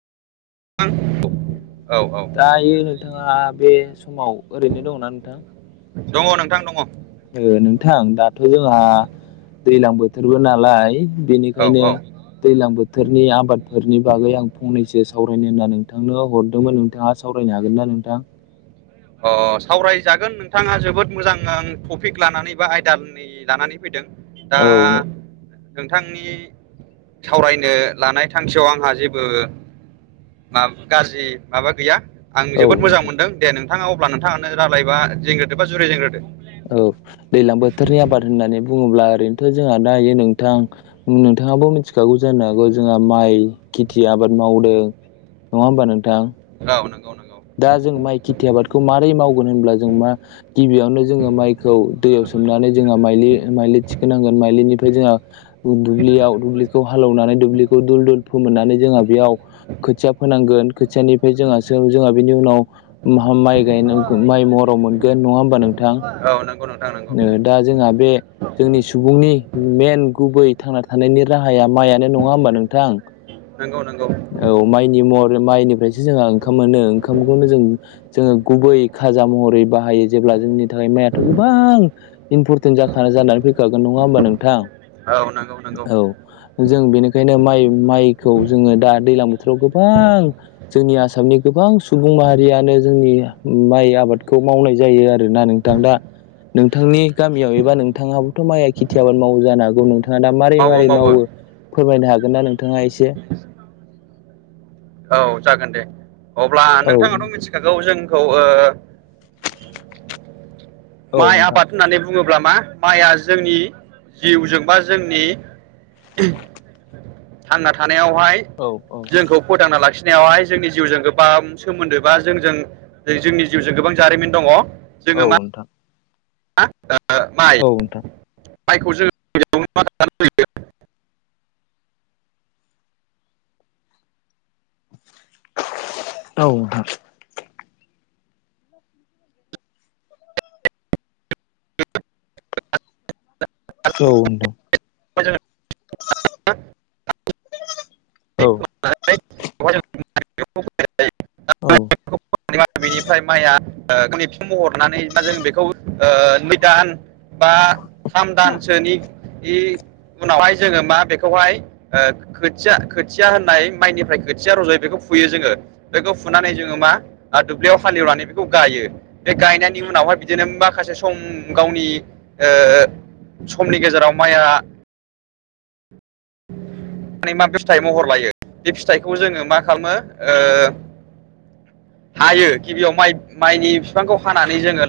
[unintelligible] औ [unintelligible] दायो नोंथाङा बे समाव ओरैनो दङना नोंथां। दङ नोंथां दङ। नोंथां दाथ' जोंहा दैलां बोथोरबो नालाय। बेनिखायनो औ दैलां बोथोरनि आबादफोरनि बागै आं फंनैसो सा सावरायनो होनना नोंथांनो हरदोंमोन नोंथाङा सावरायनो हागोन ना नोंथां। अ सावरायजागोन नोंथाङा जोबोद मोजां टपिक लानानै बा आयदानि लानानै फैदों। दा। औ नोंथांनि सावरायनो लानाय थांखियाव आंहा जेबो। मा गाज्रि माबा गैया। आं औ जोबोद मोजां नोंथां मोनदों दे नोंथाङा अब्ला नोंथाङानो रालायबा जेनग्रोदो बा जुरि जेनग्रोदो। औ दैलां बोथोरनि आबाद होननानै बुङोब्ला। ओरैनोथ' जोंहा दायो नोंथां नोंथांआबो मिथिखागौ जानो हागौ जोंहा माइ खेथि आ आबाद मावदों नङा होमबा नोंथां? औ नंगौ नंगौ दा जों माइ खेथि आबादखौ मारै माव? गोन होनब्ला जों मा गिबियावनो जोङो माइखौ दैयाव सोमनानै जोंहा मा-माइलि थिखोनांगोन। माइलिनिफ्राय जोंहा दुब्लियाव दुब्लिखौ हालेवनानै दुब्लिखौ दुल दुल फोमोननानै जोंहा बेयाव, खोथिया फोनांगोन खोथियानिफ्राय जोङा जों बेनि उनाव माइ गायनो माइ महराव मोनगोन नङा होमबा नोंथां? औ नंगौ नोंथां नंगौ ओ-दा जोंहा। बे जोंनि सुबुंनि मेन गुबै थांना थानायनि राहाया माइयानो नङा होमबा नोंथां? नंगौ नंगौ। औ माइनि महर माइनिफ्रायसो जोंहा ओंखाम मोनो ओंखामखौनो जों जोङो गुबै खाजा महरै। बाहायो जेब्ला जोंनि थाखाय माइयाथ' गोबां इम्परटेन्ट जाखाना जानानै फैखागोन नङा होमबा नोंथां? औ नंगौ नगौ। औ जों बेनिखायनो माइ-माइखौ जोङो। दा दैलां बोथोराव गोबां जोंनि आसामनि गोबां सुबुं माहारियानो जोंनि आबादखौ मावनाय जायो आरोना नोंथां दा नोंथांनि गामियाव एबा नोंथाङाबोथ' माइया खेथि आबाद मावो जानो हागौ नोंथां नोंथाङा दा मारै मारै मावो फोरमायनो हागोन ना नोंथाङा एसे औ जागोन दे अब्ला औ नोंथाङाथ' मिथिखागौ जोंखौ औ माइ नोंथां आबाद होननानै बुङो अ मा माइआ जोंनि जिउजों बा जोंनि थांना थानायावहाय औ औ जोंखौ फोथांना लाखिनो नायावहाय जोंनि जिउजों गोबां सोमोन्दो बा जोंजों जोंनि जिउजों गोबां जारिमिन दङ जोङो औ मा उथां ओ, माइ माइखौ जोंनो [unintelligible] औ नोंथां औ नोंथां [unintelligible] औ जोङो [unintelligible] औ बिनिफ्राय माइया गावनि बिफां महर मोननानै मा जों बेखौ नै दान बा थाम दानसोनि उनावहाय जोङो मा बेखौहाय खोथिया खोथिया होननाय माइनिफ्राय खोथिया रज' बेखौ फुयो जोङो बेखौ फुनानै जोङो मा आरो दुब्लियाव हालेवनानै बेखौ गायो बे गायनायनि उनावहाय बिदिनो माखासे सम गावनि समनि गेजेराव माइया ज माने मा फिथाइ महर लायो बे फिथाइखौ जोङो मा खालामो [inaudible] हायो गिबियाव माइ माइनि बिफांखौ हानानै जोङो